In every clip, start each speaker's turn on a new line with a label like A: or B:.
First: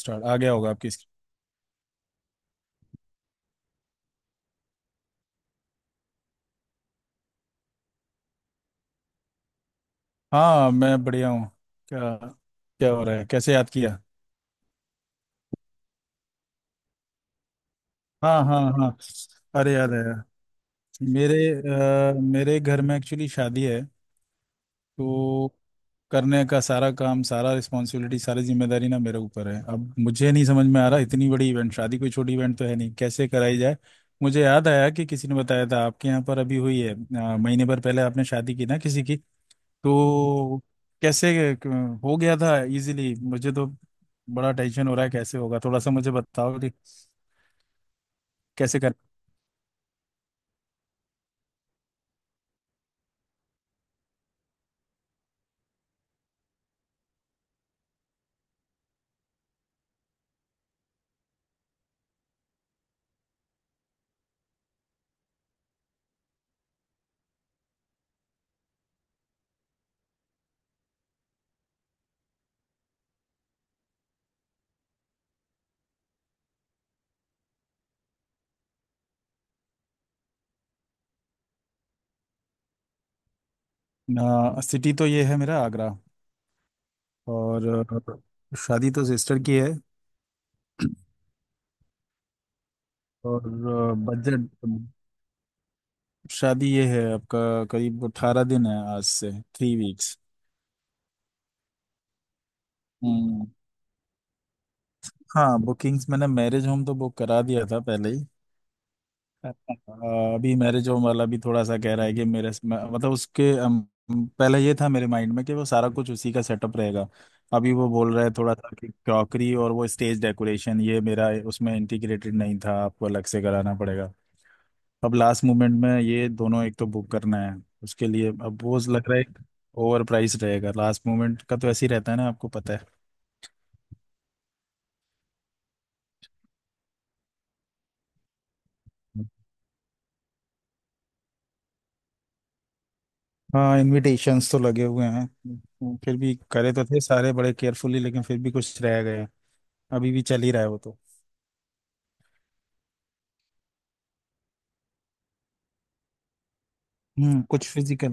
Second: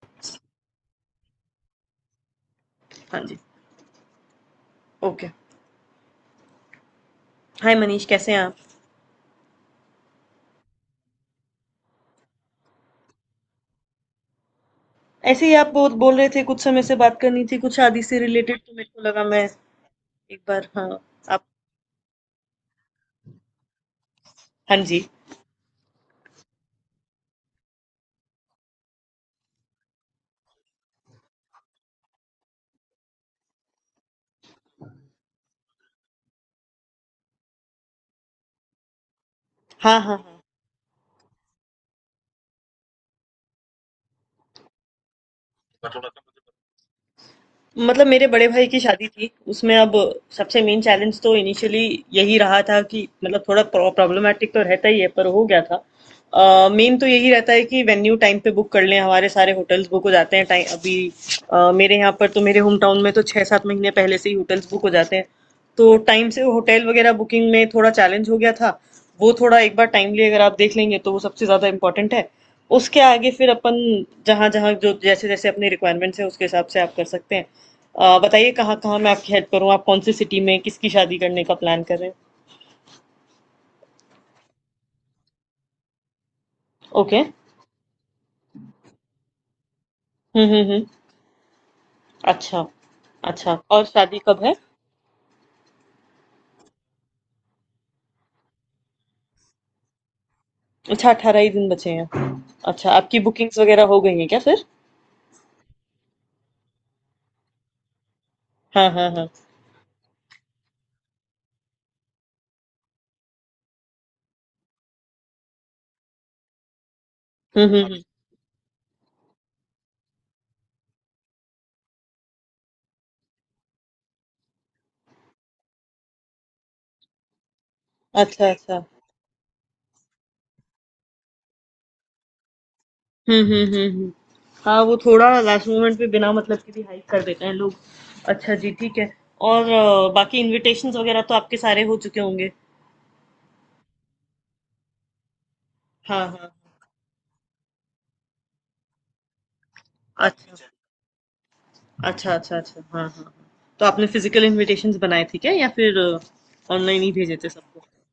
A: Start आ गया होगा आपकी स्क्रीन।
B: हाँ जी, ओके। हाय मनीष कैसे हैं आप?
A: हाँ मैं बढ़िया हूँ। क्या क्या हो रहा है, कैसे याद किया?
B: ऐसे ही आप बहुत बोल रहे थे कुछ समय से बात करनी थी कुछ शादी से
A: हाँ
B: रिलेटेड
A: हाँ
B: तो मेरे
A: हाँ,
B: को लगा मैं
A: अरे
B: एक
A: याद है यार।
B: बार हाँ,
A: मेरे
B: आप
A: अ, मेरे घर में एक्चुअली शादी है।
B: हाँ जी।
A: तो करने का सारा काम, सारा रिस्पॉन्सिबिलिटी, सारी जिम्मेदारी ना मेरे ऊपर है। अब मुझे नहीं समझ में आ रहा, इतनी बड़ी इवेंट, शादी कोई छोटी इवेंट तो है नहीं, कैसे कराई जाए। मुझे याद आया कि किसी ने बताया था आपके यहाँ पर अभी हुई है, महीने भर पहले आपने शादी की ना किसी की।
B: हाँ, हाँ, हाँ।
A: तो हो गया था इजीली मुझे तो। बड़ा टेंशन हो रहा है कैसे होगा, थोड़ा सा मुझे बताओ कि
B: मतलब मेरे बड़े भाई की
A: कैसे कर
B: शादी थी उसमें अब सबसे मेन चैलेंज तो इनिशियली यही रहा था कि मतलब थोड़ा प्रॉब्लमेटिक तो रहता ही है पर हो गया था। मेन तो यही रहता है कि वेन्यू टाइम पे बुक कर लें, हमारे सारे होटल्स बुक हो जाते हैं टाइम। अभी मेरे यहाँ पर तो मेरे होम टाउन में तो 6-7 महीने पहले से ही होटल्स बुक हो जाते हैं, तो टाइम से होटल वगैरह बुकिंग में थोड़ा चैलेंज हो गया था। वो थोड़ा एक बार टाइमली अगर आप देख लेंगे तो वो सबसे ज़्यादा इम्पोर्टेंट है। उसके आगे फिर अपन जहाँ जहाँ जो जैसे जैसे अपनी रिक्वायरमेंट्स है उसके हिसाब से आप कर सकते हैं। बताइए कहाँ कहाँ मैं आपकी हेल्प करूँ, आप कौन सी सिटी में किसकी शादी करने का प्लान कर रहे हैं।
A: सिटी तो ये है मेरा, आगरा।
B: ओके।
A: और शादी तो सिस्टर की है।
B: हम्म। अच्छा।
A: और
B: अच्छा, और शादी कब
A: बजट
B: है?
A: शादी ये है आपका, करीब 18 दिन है, आज से 3 वीक्स।
B: अच्छा, 18 ही दिन बचे हैं। अच्छा, आपकी
A: हम्म।
B: बुकिंग्स वगैरह हो गई हैं क्या फिर?
A: हाँ बुकिंग्स, मैंने मैरिज होम तो बुक करा दिया था पहले ही।
B: हाँ हाँ हाँ।
A: अ, अभी मैरिज होम वाला भी थोड़ा सा कह रहा है कि मतलब उसके, पहले ये था मेरे माइंड में कि वो सारा कुछ उसी का सेटअप रहेगा। अभी वो
B: हम्म।
A: बोल रहा है थोड़ा सा कि क्रॉकरी और वो स्टेज डेकोरेशन, ये मेरा उसमें इंटीग्रेटेड नहीं था, आपको अलग से कराना पड़ेगा। अब लास्ट मोमेंट में ये दोनों एक तो बुक करना है, उसके लिए
B: अच्छा
A: अब वो
B: अच्छा।
A: लग रहा है ओवर प्राइस रहेगा। लास्ट मोमेंट का तो ऐसे ही रहता है ना, आपको पता है।
B: हम्म हम्म हम्म हम्म। हाँ वो थोड़ा लास्ट मोमेंट पे बिना मतलब के भी हाइक कर देते हैं लोग। अच्छा जी ठीक है। और बाकी इनविटेशंस वगैरह तो आपके सारे हो चुके होंगे।
A: हाँ इनविटेशंस तो लगे हुए हैं, फिर
B: हाँ
A: भी
B: हाँ।
A: करे तो थे सारे बड़े केयरफुली, लेकिन फिर भी कुछ रह गए। अभी भी चल ही रहा
B: अच्छा,
A: है वो तो।
B: अच्छा, अच्छा, अच्छा। हाँ, हाँ। हाँ। तो आपने फिजिकल इन्विटेशंस बनाए थे क्या या फिर ऑनलाइन ही भेजे थे
A: कुछ
B: सबको?
A: फिजिकल,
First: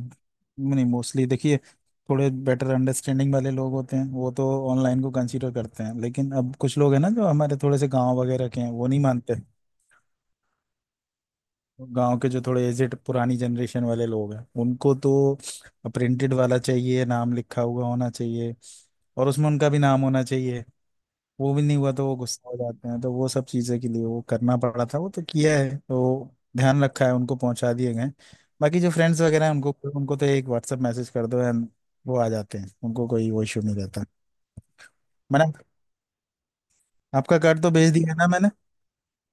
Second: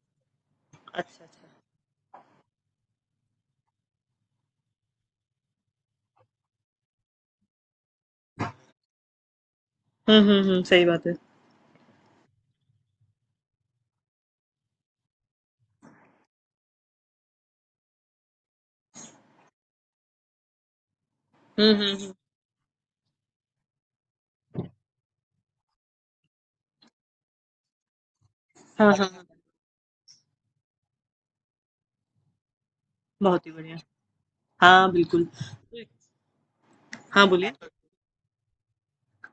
A: नहीं
B: अच्छा,
A: मोस्टली
B: अच्छा।
A: देखिए, थोड़े बेटर अंडरस्टैंडिंग वाले लोग होते हैं वो तो ऑनलाइन को कंसीडर करते हैं, लेकिन अब कुछ लोग हैं ना जो हमारे थोड़े से गांव वगैरह के हैं, वो नहीं मानते।
B: हुँ, हुँ, हुँ, सही बात है।
A: गांव के जो थोड़े एजेड पुरानी जनरेशन वाले लोग हैं उनको तो प्रिंटेड वाला चाहिए, नाम लिखा हुआ होना चाहिए, और उसमें उनका भी नाम होना चाहिए, वो भी
B: हुँ,
A: नहीं हुआ
B: हुँ,
A: तो
B: हुँ।
A: वो गुस्सा हो जाते हैं। तो वो सब चीज़ें के लिए वो करना पड़ा था, वो तो किया है, तो ध्यान रखा है, उनको पहुंचा दिए गए। बाकी
B: हाँ,
A: जो
B: हाँ,
A: फ्रेंड्स
B: हाँ।
A: वगैरह हैं उनको, उनको तो एक व्हाट्सएप मैसेज कर दो एंड वो आ जाते हैं, उनको कोई वो
B: बहुत ही
A: इशू नहीं
B: बढ़िया।
A: रहता।
B: हाँ, बिल्कुल।
A: मैंने
B: तो एक- हाँ,
A: आपका
B: बोलिए।
A: कार्ड तो भेज दिया है ना मैंने।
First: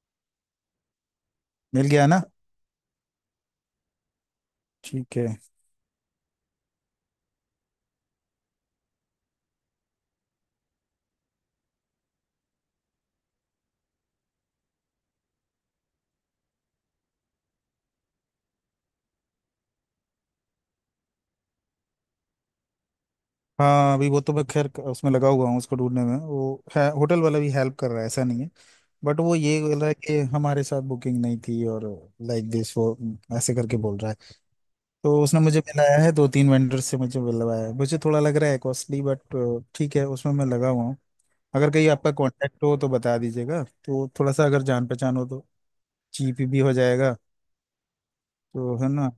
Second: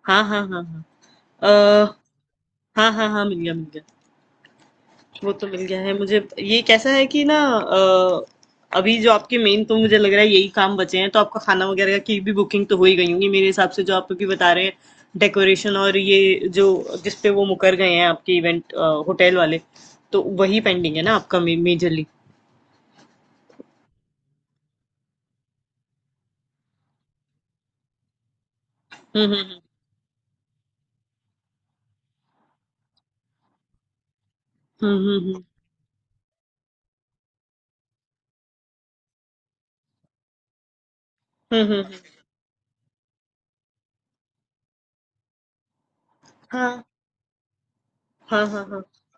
B: हाँ, हाँ, हाँ, हाँ।
A: मिल
B: अ,
A: गया है ना?
B: हाँ, हाँ, हाँ, मिल गया, मिल गया।
A: ठीक है।
B: वो तो मिल गया है मुझे। ये कैसा है कि ना अभी जो आपके मेन तो मुझे लग रहा है यही काम बचे हैं, तो आपका खाना वगैरह की भी बुकिंग तो हो ही गई होंगी मेरे हिसाब से जो आप अभी बता रहे हैं। डेकोरेशन और ये जो जिस पे वो मुकर गए हैं, आपके इवेंट होटल वाले, तो वही पेंडिंग है ना आपका मेजरली।
A: हाँ अभी वो तो मैं खैर उसमें लगा हुआ हूँ, उसको ढूंढने में वो है, होटल वाला भी हेल्प कर रहा है, ऐसा नहीं है। बट
B: हम्म
A: वो
B: हम्म
A: ये बोल रहा है कि हमारे साथ बुकिंग नहीं थी, और लाइक दिस वो, ऐसे करके बोल रहा है। तो उसने
B: हम्म
A: मुझे मिलाया है दो तीन वेंडर से, मुझे मिलवाया है, मुझे थोड़ा लग रहा है कॉस्टली, बट ठीक है, उसमें मैं लगा हुआ हूँ। अगर कहीं आपका
B: हम्म।
A: कांटेक्ट हो तो बता दीजिएगा, तो थोड़ा सा अगर जान पहचान हो तो चीप भी हो
B: हाँ
A: जाएगा,
B: हाँ हाँ
A: तो
B: हाँ।
A: है ना।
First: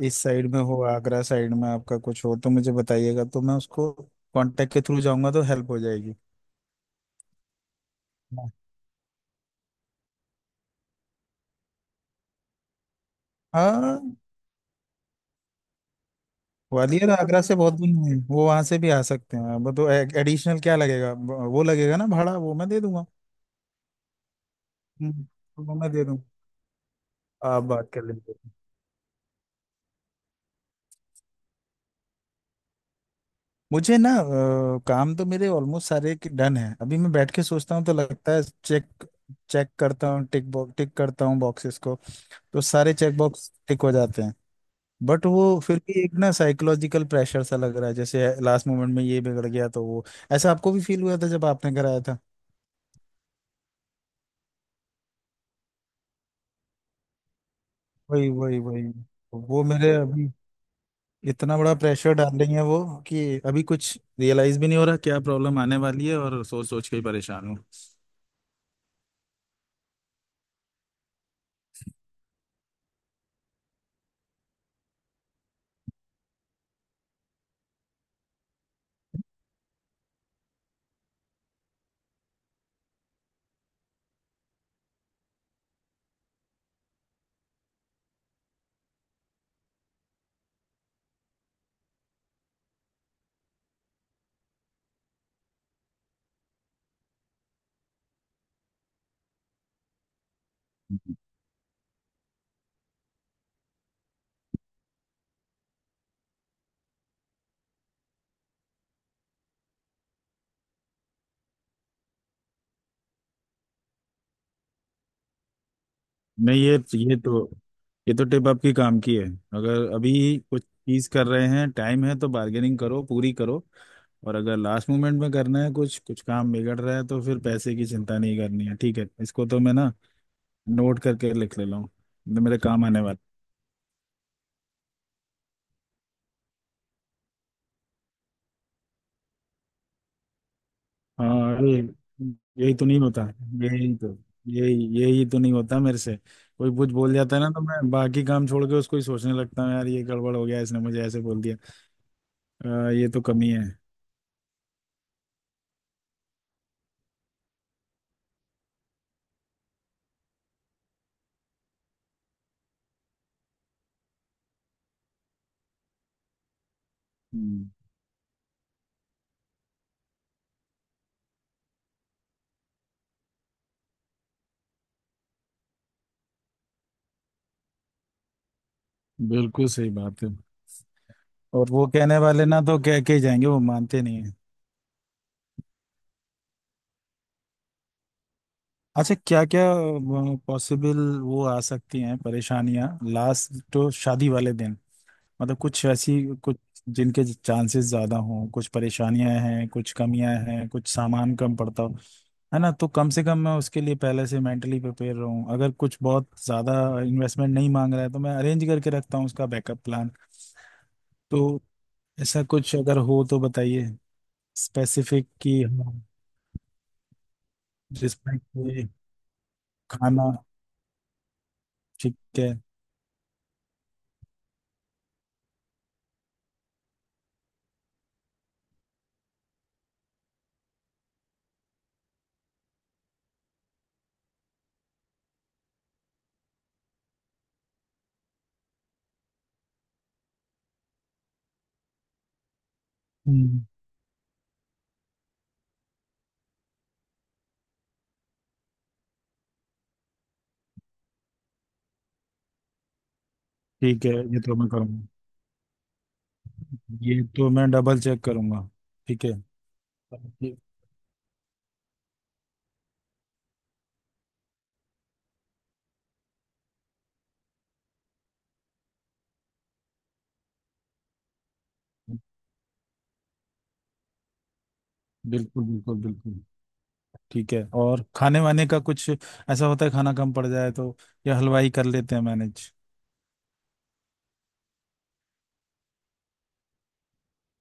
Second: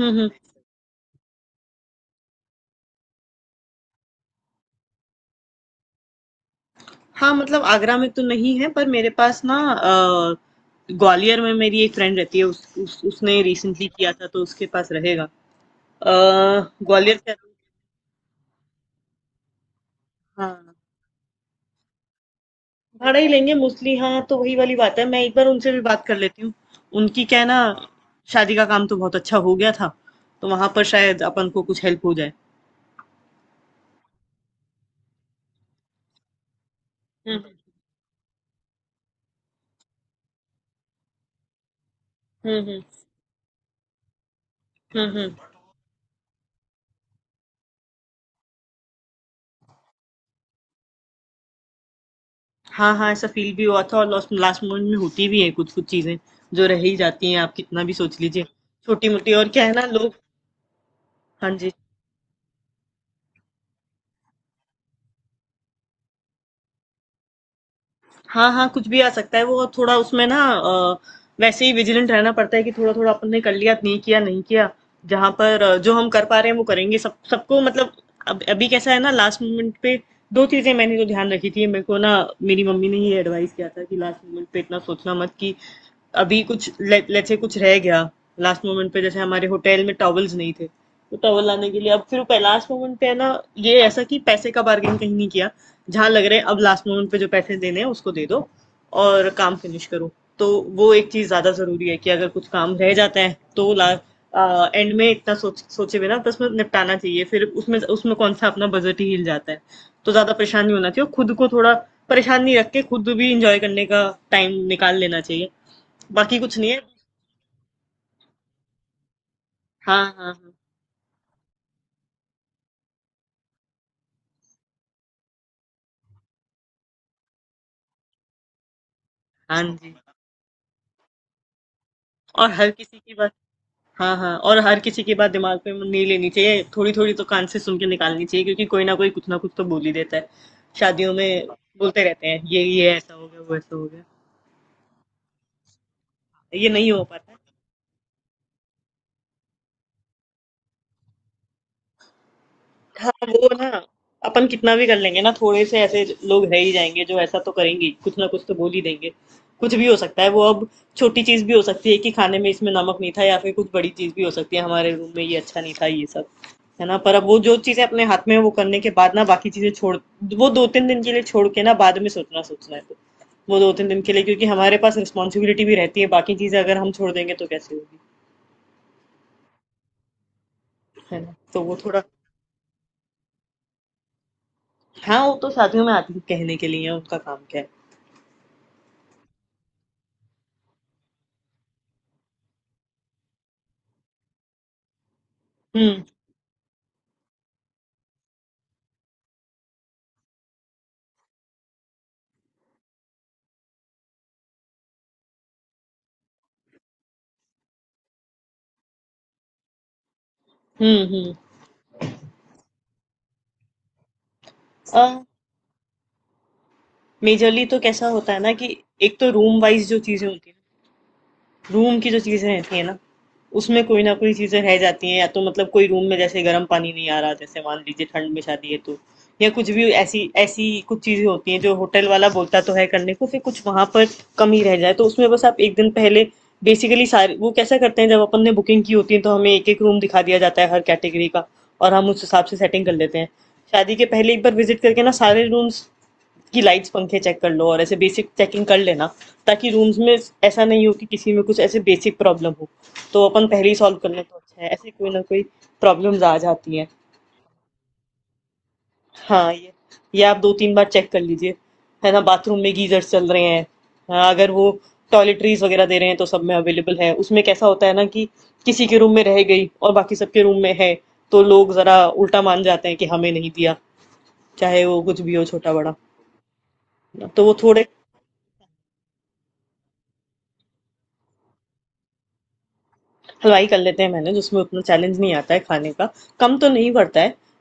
A: इस
B: हम्म।
A: साइड में हो, आगरा साइड में आपका कुछ हो तो मुझे बताइएगा, तो मैं उसको कांटेक्ट के थ्रू जाऊंगा तो हेल्प हो जाएगी।
B: हाँ, मतलब आगरा में तो नहीं है पर मेरे पास ना ग्वालियर में मेरी एक फ्रेंड रहती है, उस उसने रिसेंटली किया
A: हाँ,
B: था तो उसके पास रहेगा। अ,
A: ग्वालियर
B: ग्वालियर से।
A: आगरा से बहुत दूर नहीं है, वो वहां से भी आ सकते हैं अब तो। एडिशनल
B: हाँ।
A: क्या लगेगा वो लगेगा ना, भाड़ा वो मैं दे दूंगा।
B: भाड़ा ही लेंगे मोस्टली। हाँ तो वही वाली बात है, मैं
A: हम्म,
B: एक बार उनसे
A: वो
B: भी
A: मैं दे
B: बात कर
A: दूंगा,
B: लेती हूँ। उनकी क्या है ना,
A: आप बात कर लेंगे।
B: शादी का काम तो बहुत अच्छा हो गया था, तो वहां पर शायद अपन को कुछ हेल्प हो जाए।
A: मुझे ना काम तो मेरे ऑलमोस्ट सारे डन है, अभी मैं बैठ
B: हम्म
A: के सोचता हूँ तो लगता है चेक चेक करता हूँ, टिक बॉक्स टिक करता हूँ बॉक्सेस को,
B: हम्म
A: तो
B: हम्म
A: सारे चेक बॉक्स टिक हो जाते हैं। बट
B: हम्म।
A: वो फिर भी एक ना साइकोलॉजिकल प्रेशर सा लग रहा है, जैसे लास्ट मोमेंट में ये बिगड़ गया तो वो। ऐसा आपको भी फील हुआ था जब आपने कराया था?
B: हाँ, हाँ, ऐसा फील भी हुआ था। और लास्ट लास्ट मोमेंट में होती भी है कुछ-कुछ चीज़ें, जो रह ही जाती हैं, आप कितना भी सोच
A: वही
B: लीजिए।
A: वही वही।
B: छोटी-मोटी। और
A: वो
B: क्या है ना
A: मेरे
B: लोग।
A: अभी
B: हाँ
A: इतना
B: जी।
A: बड़ा प्रेशर डाल रही है वो, कि अभी कुछ रियलाइज भी नहीं हो रहा क्या प्रॉब्लम आने वाली है, और सोच सोच के ही परेशान हूँ।
B: हाँ, हाँ, कुछ भी आ सकता है वो थोड़ा उसमें ना वैसे ही विजिलेंट रहना पड़ता है कि थोड़ा थोड़ा अपन ने कर लिया नहीं, किया नहीं किया, जहां पर जो हम कर पा रहे हैं वो करेंगे सब सबको मतलब। अब अभी कैसा है ना लास्ट मोमेंट पे, दो चीजें मैंने तो ध्यान रखी थी मेरे को ना। मेरी मम्मी ने ये एडवाइस किया था कि लास्ट मोमेंट पे इतना सोचना मत कि अभी कुछ लेट से कुछ रह गया। लास्ट मोमेंट पे जैसे हमारे होटल में टॉवल्स नहीं थे, तो टॉवल लाने के लिए अब फिर पे लास्ट मोमेंट पे है ना। ये ऐसा कि पैसे का बार्गेन कहीं नहीं किया, जहां लग रहा है अब लास्ट मोमेंट पे जो पैसे देने हैं उसको दे दो और काम फिनिश करो। तो वो एक चीज ज्यादा जरूरी है कि अगर कुछ काम रह जाता है तो ला एंड में इतना सोच सोचे बिना बस में निपटाना चाहिए, फिर उसमें उसमें कौन सा अपना बजट ही हिल जाता है। तो ज्यादा परेशान नहीं होना चाहिए और खुद को थोड़ा परेशान नहीं रख के खुद भी इंजॉय करने का टाइम निकाल लेना चाहिए। बाकी कुछ
A: नहीं
B: नहीं
A: ये,
B: है।
A: ये तो ये तो टिप आपकी काम की है। अगर
B: हाँ हाँ
A: अभी
B: हाँ।
A: कुछ चीज कर रहे हैं, टाइम है, तो बार्गेनिंग करो पूरी करो। और अगर लास्ट मोमेंट में करना है, कुछ कुछ काम बिगड़ रहा है, तो फिर पैसे की चिंता नहीं करनी है, ठीक है, इसको तो
B: हाँ
A: मैं ना
B: जी।
A: नोट करके लिख ले रहा हूँ, तो
B: और
A: मेरे
B: हर
A: काम
B: किसी
A: आने
B: की
A: वाला।
B: बात, हाँ, हाँ और हर किसी की बात दिमाग में नहीं लेनी चाहिए, थोड़ी थोड़ी तो कान से सुन के निकालनी चाहिए, क्योंकि कोई ना कोई कुछ ना कुछ तो बोल ही देता है शादियों में।
A: हाँ अरे,
B: बोलते रहते हैं ये
A: यही तो
B: ये
A: नहीं
B: ऐसा
A: होता।
B: हो गया वो ऐसा हो
A: यही
B: गया।
A: तो यही तो नहीं होता मेरे से।
B: ये
A: कोई
B: नहीं
A: कुछ
B: हो
A: बोल
B: पाता।
A: जाता है ना, तो मैं बाकी काम छोड़ के उसको ही सोचने लगता हूँ, यार ये गड़बड़ हो गया, इसने मुझे ऐसे बोल दिया। ये
B: हाँ
A: तो
B: वो
A: कमी है।
B: ना, अपन कितना भी कर लेंगे ना, थोड़े से ऐसे लोग रह ही जाएंगे जो ऐसा तो करेंगे ही, कुछ ना कुछ तो बोल ही देंगे। कुछ भी हो सकता है वो। अब छोटी चीज भी हो सकती है कि खाने में इसमें नमक नहीं था, या फिर कुछ बड़ी चीज भी हो सकती है हमारे रूम में ये अच्छा नहीं था ये सब, है ना? पर अब वो जो
A: हम्म।
B: चीजें अपने हाथ में है वो करने के बाद ना बाकी चीजें छोड़, वो दो तीन दिन के लिए छोड़ के, ना बाद में सोचना, सोचना है तो वो दो तीन दिन के लिए, क्योंकि हमारे पास रिस्पॉन्सिबिलिटी भी रहती है, बाकी चीजें अगर हम छोड़ देंगे तो कैसे होगी।
A: बिल्कुल सही बात है।
B: है ना? तो
A: और
B: वो
A: वो
B: थोड़ा।
A: कहने वाले ना तो कह के ही जाएंगे, वो मानते नहीं है।
B: हाँ वो तो शादियों में आती है कहने के लिए, उनका काम क्या है।
A: अच्छा, क्या क्या पॉसिबल वो आ सकती हैं परेशानियां? लास्ट तो शादी वाले दिन, मतलब कुछ
B: हुँ,
A: ऐसी, कुछ जिनके चांसेस ज्यादा हों, कुछ परेशानियां हैं, कुछ कमियां हैं, कुछ सामान कम पड़ता हो, है ना। तो कम से कम मैं उसके लिए पहले से मेंटली प्रिपेयर रहूं, अगर कुछ बहुत ज्यादा इन्वेस्टमेंट नहीं मांग रहा है तो मैं अरेंज करके रखता हूँ उसका बैकअप प्लान।
B: हुँ, हुँ।
A: तो ऐसा कुछ अगर हो तो बताइए
B: अ,
A: स्पेसिफिक, कि हाँ
B: मेजरली तो कैसा होता
A: जिसमें
B: है ना कि
A: कि
B: एक तो रूम वाइज़ जो चीज़ें
A: खाना।
B: होती हैं, रूम की
A: ठीक
B: जो चीज़ें
A: है।
B: रहती हैं ना, उसमें कोई ना कोई चीज़ें रह जाती हैं, या तो मतलब कोई रूम में जैसे गर्म पानी नहीं आ रहा, जैसे मान लीजिए ठंड में शादी है तो, या कुछ भी ऐसी ऐसी कुछ चीज़ें होती हैं जो होटल वाला बोलता तो है करने को, फिर कुछ वहाँ पर कमी रह जाए, तो उसमें बस आप 1 दिन पहले बेसिकली सारे, वो कैसा करते हैं जब अपन ने बुकिंग की होती है तो हमें एक-एक रूम दिखा दिया जाता है हर कैटेगरी का, और हम उस हिसाब से सेटिंग कर लेते हैं।
A: हम्म,
B: शादी के पहले एक बार विज़िट करके ना सारे रूम्स, कि लाइट्स पंखे चेक कर लो और ऐसे बेसिक चेकिंग कर लेना, ताकि रूम्स में ऐसा नहीं हो कि किसी में कुछ ऐसे बेसिक प्रॉब्लम हो, तो अपन पहले ही सॉल्व
A: ठीक है
B: कर लें तो
A: ये तो
B: अच्छा
A: मैं
B: है, ऐसे
A: करूँगा,
B: कोई ना कोई प्रॉब्लम्स आ जाती हैं।
A: ये तो मैं डबल चेक करूँगा। ठीक है।
B: हाँ ये आप दो
A: ठीक,
B: तीन बार चेक कर लीजिए, है ना? बाथरूम में गीजर्स चल रहे हैं, हाँ, अगर वो टॉयलेटरीज वगैरह दे रहे हैं तो सब में अवेलेबल है। उसमें कैसा होता है ना कि किसी के रूम में रह गई और बाकी सबके रूम में है, तो लोग जरा उल्टा मान जाते हैं कि हमें नहीं दिया, चाहे वो कुछ भी हो
A: बिल्कुल
B: छोटा बड़ा।
A: बिल्कुल बिल्कुल।
B: तो
A: ठीक
B: वो
A: है,
B: थोड़े,
A: और खाने वाने का कुछ ऐसा होता है खाना कम पड़ जाए तो, या हलवाई कर लेते हैं मैनेज?
B: हलवाई कर लेते हैं मैनेज, उसमें उतना चैलेंज नहीं आता है खाने का, कम तो नहीं पड़ता है।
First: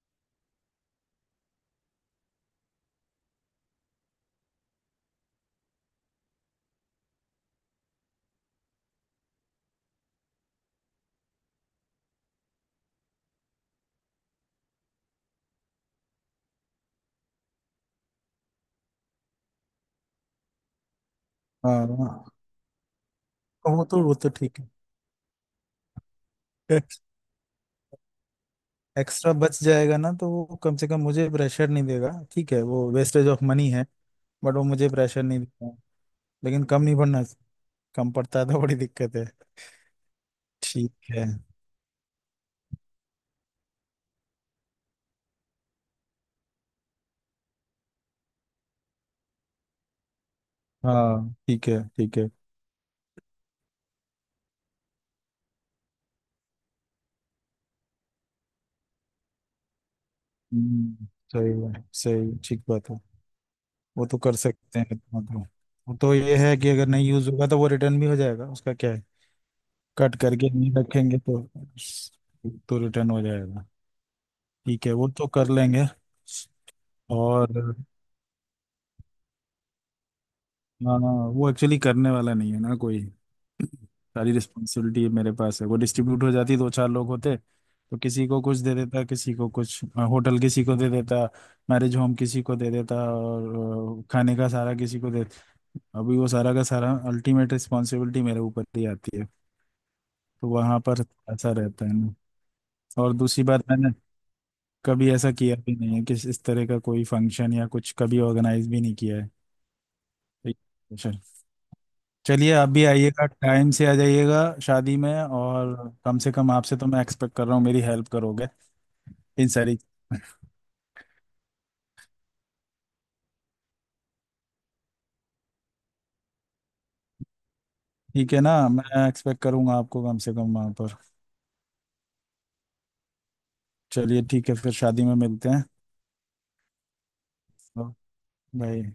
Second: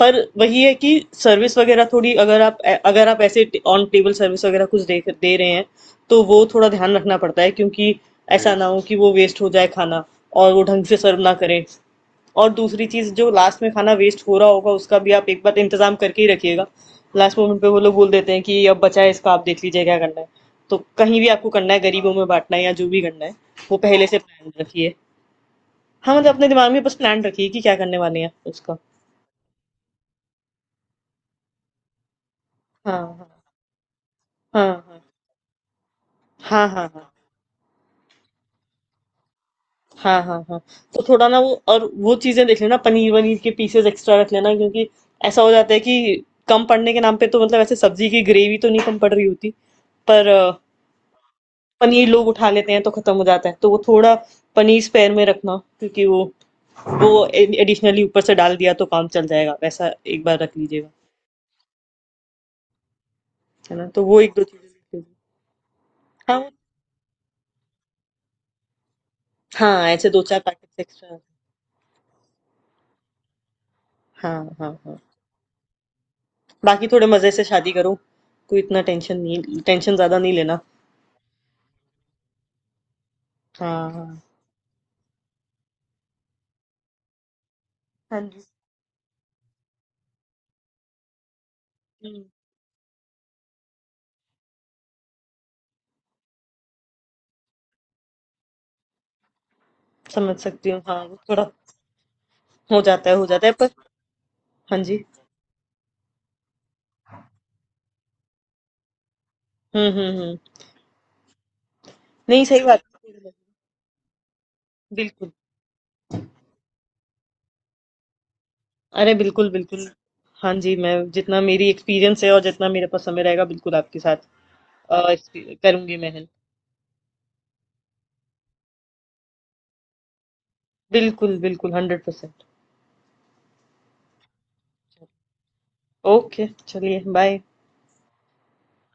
B: पर वही है कि सर्विस वगैरह थोड़ी अगर आप, अगर आप ऐसे ऑन टेबल सर्विस वगैरह कुछ दे दे रहे हैं, तो वो थोड़ा ध्यान रखना पड़ता है क्योंकि ऐसा राइट ना हो कि वो वेस्ट हो जाए खाना और वो ढंग से सर्व ना करें। और दूसरी चीज़ जो लास्ट में खाना वेस्ट हो रहा होगा, उसका भी आप एक बार इंतजाम करके ही रखिएगा। लास्ट मोमेंट पे वो लोग बोल देते हैं कि अब बचा है इसका आप देख लीजिए क्या करना है, तो कहीं भी आपको करना
A: हाँ
B: है गरीबों में
A: हाँ,
B: बांटना है या जो भी करना है, वो
A: वो तो
B: पहले
A: वो
B: से
A: तो
B: प्लान
A: ठीक है।
B: रखिए। हाँ, मतलब अपने दिमाग में बस प्लान रखिए कि क्या करने वाले हैं उसका।
A: एक्स्ट्रा बच जाएगा ना तो वो कम से कम मुझे प्रेशर नहीं देगा, ठीक है वो
B: हाँ,
A: वेस्टेज ऑफ मनी है, बट वो मुझे
B: हाँ,
A: प्रेशर नहीं देगा। लेकिन
B: हाँ,
A: कम
B: हाँ, हाँ,
A: नहीं
B: हाँ,
A: पड़ना, कम पड़ता है तो बड़ी दिक्कत है।
B: हाँ, हाँ, हाँ, हाँ।
A: ठीक
B: तो थोड़ा
A: है।
B: ना वो और वो चीज़ें देख लेना, पनीर-वनीर के पीसेज़ एक्स्ट्रा रख लेना, क्योंकि ऐसा हो जाता है कि कम पड़ने के नाम पे, तो मतलब ऐसे सब्जी की ग्रेवी तो नहीं कम पड़ रही होती, पर
A: हाँ ठीक है
B: पनीर
A: ठीक
B: लोग
A: है।
B: उठा लेते हैं तो खत्म हो जाता है। तो वो थोड़ा पनीर स्पेयर में रखना, क्योंकि वो ए एडिशनली ऊपर से डाल दिया तो काम चल जाएगा। वैसा एक बार रख लीजिएगा,
A: हम्म, सही है, सही ठीक बात है।
B: है ना? तो
A: वो तो
B: वो
A: कर
B: 1-2
A: सकते हैं
B: चीज़ें।
A: मतलब, वो तो ये
B: हाँ,
A: है कि अगर नहीं यूज होगा तो वो रिटर्न भी हो जाएगा, उसका क्या है,
B: हाँ, ऐसे
A: कट
B: 2-4
A: करके नहीं
B: पैकेट्स
A: रखेंगे
B: एक्स्ट्रा।
A: तो रिटर्न हो जाएगा।
B: हाँ, हाँ,
A: ठीक है,
B: हाँ।
A: वो तो कर लेंगे।
B: बाकी थोड़े मज़े से शादी
A: और
B: करो, कोई इतना टेंशन नहीं, टेंशन ज़्यादा नहीं लेना।
A: हाँ, वो एक्चुअली करने वाला नहीं है ना कोई,
B: हाँ, हाँ।
A: सारी रिस्पॉन्सिबिलिटी मेरे पास है, वो डिस्ट्रीब्यूट हो जाती दो चार लोग होते तो
B: हाँ
A: किसी को
B: जी।
A: कुछ दे देता, किसी को कुछ, होटल किसी को दे देता, मैरिज होम
B: हुँ,
A: किसी को दे देता, और खाने का सारा किसी को दे। अभी वो सारा का सारा अल्टीमेट रिस्पॉन्सिबिलिटी मेरे ऊपर ही आती है,
B: समझ
A: तो
B: सकती
A: वहाँ
B: हूँ।
A: पर
B: हाँ, वो थोड़ा
A: ऐसा रहता है ना।
B: हो जाता
A: और
B: है, हो
A: दूसरी
B: जाता है
A: बात,
B: पर।
A: मैंने
B: हाँ जी।
A: कभी ऐसा किया भी नहीं है, कि इस तरह का कोई फंक्शन या कुछ कभी ऑर्गेनाइज भी नहीं किया
B: हुँ, हुँ, हुँ।
A: है।
B: नहीं,
A: चलिए
B: सही
A: आप
B: बात
A: भी आइएगा,
B: है।
A: टाइम से आ जाइएगा शादी में,
B: बिल्कुल।
A: और कम से कम आपसे तो मैं एक्सपेक्ट कर रहा हूँ मेरी हेल्प करोगे
B: अरे
A: इन
B: बिल्कुल,
A: सारी।
B: बिल्कुल। हाँ जी, मैं जितना मेरी एक्सपीरियंस है और जितना मेरे पास समय रहेगा बिल्कुल आपके साथ एक्सपी करूँगी मैं हेल्प।
A: ठीक है ना, मैं एक्सपेक्ट करूँगा आपको कम से कम वहाँ पर।
B: बिल्कुल, बिल्कुल 100%।
A: चलिए ठीक है, फिर शादी में मिलते हैं
B: ओके, चलिए बाय।
A: भाई।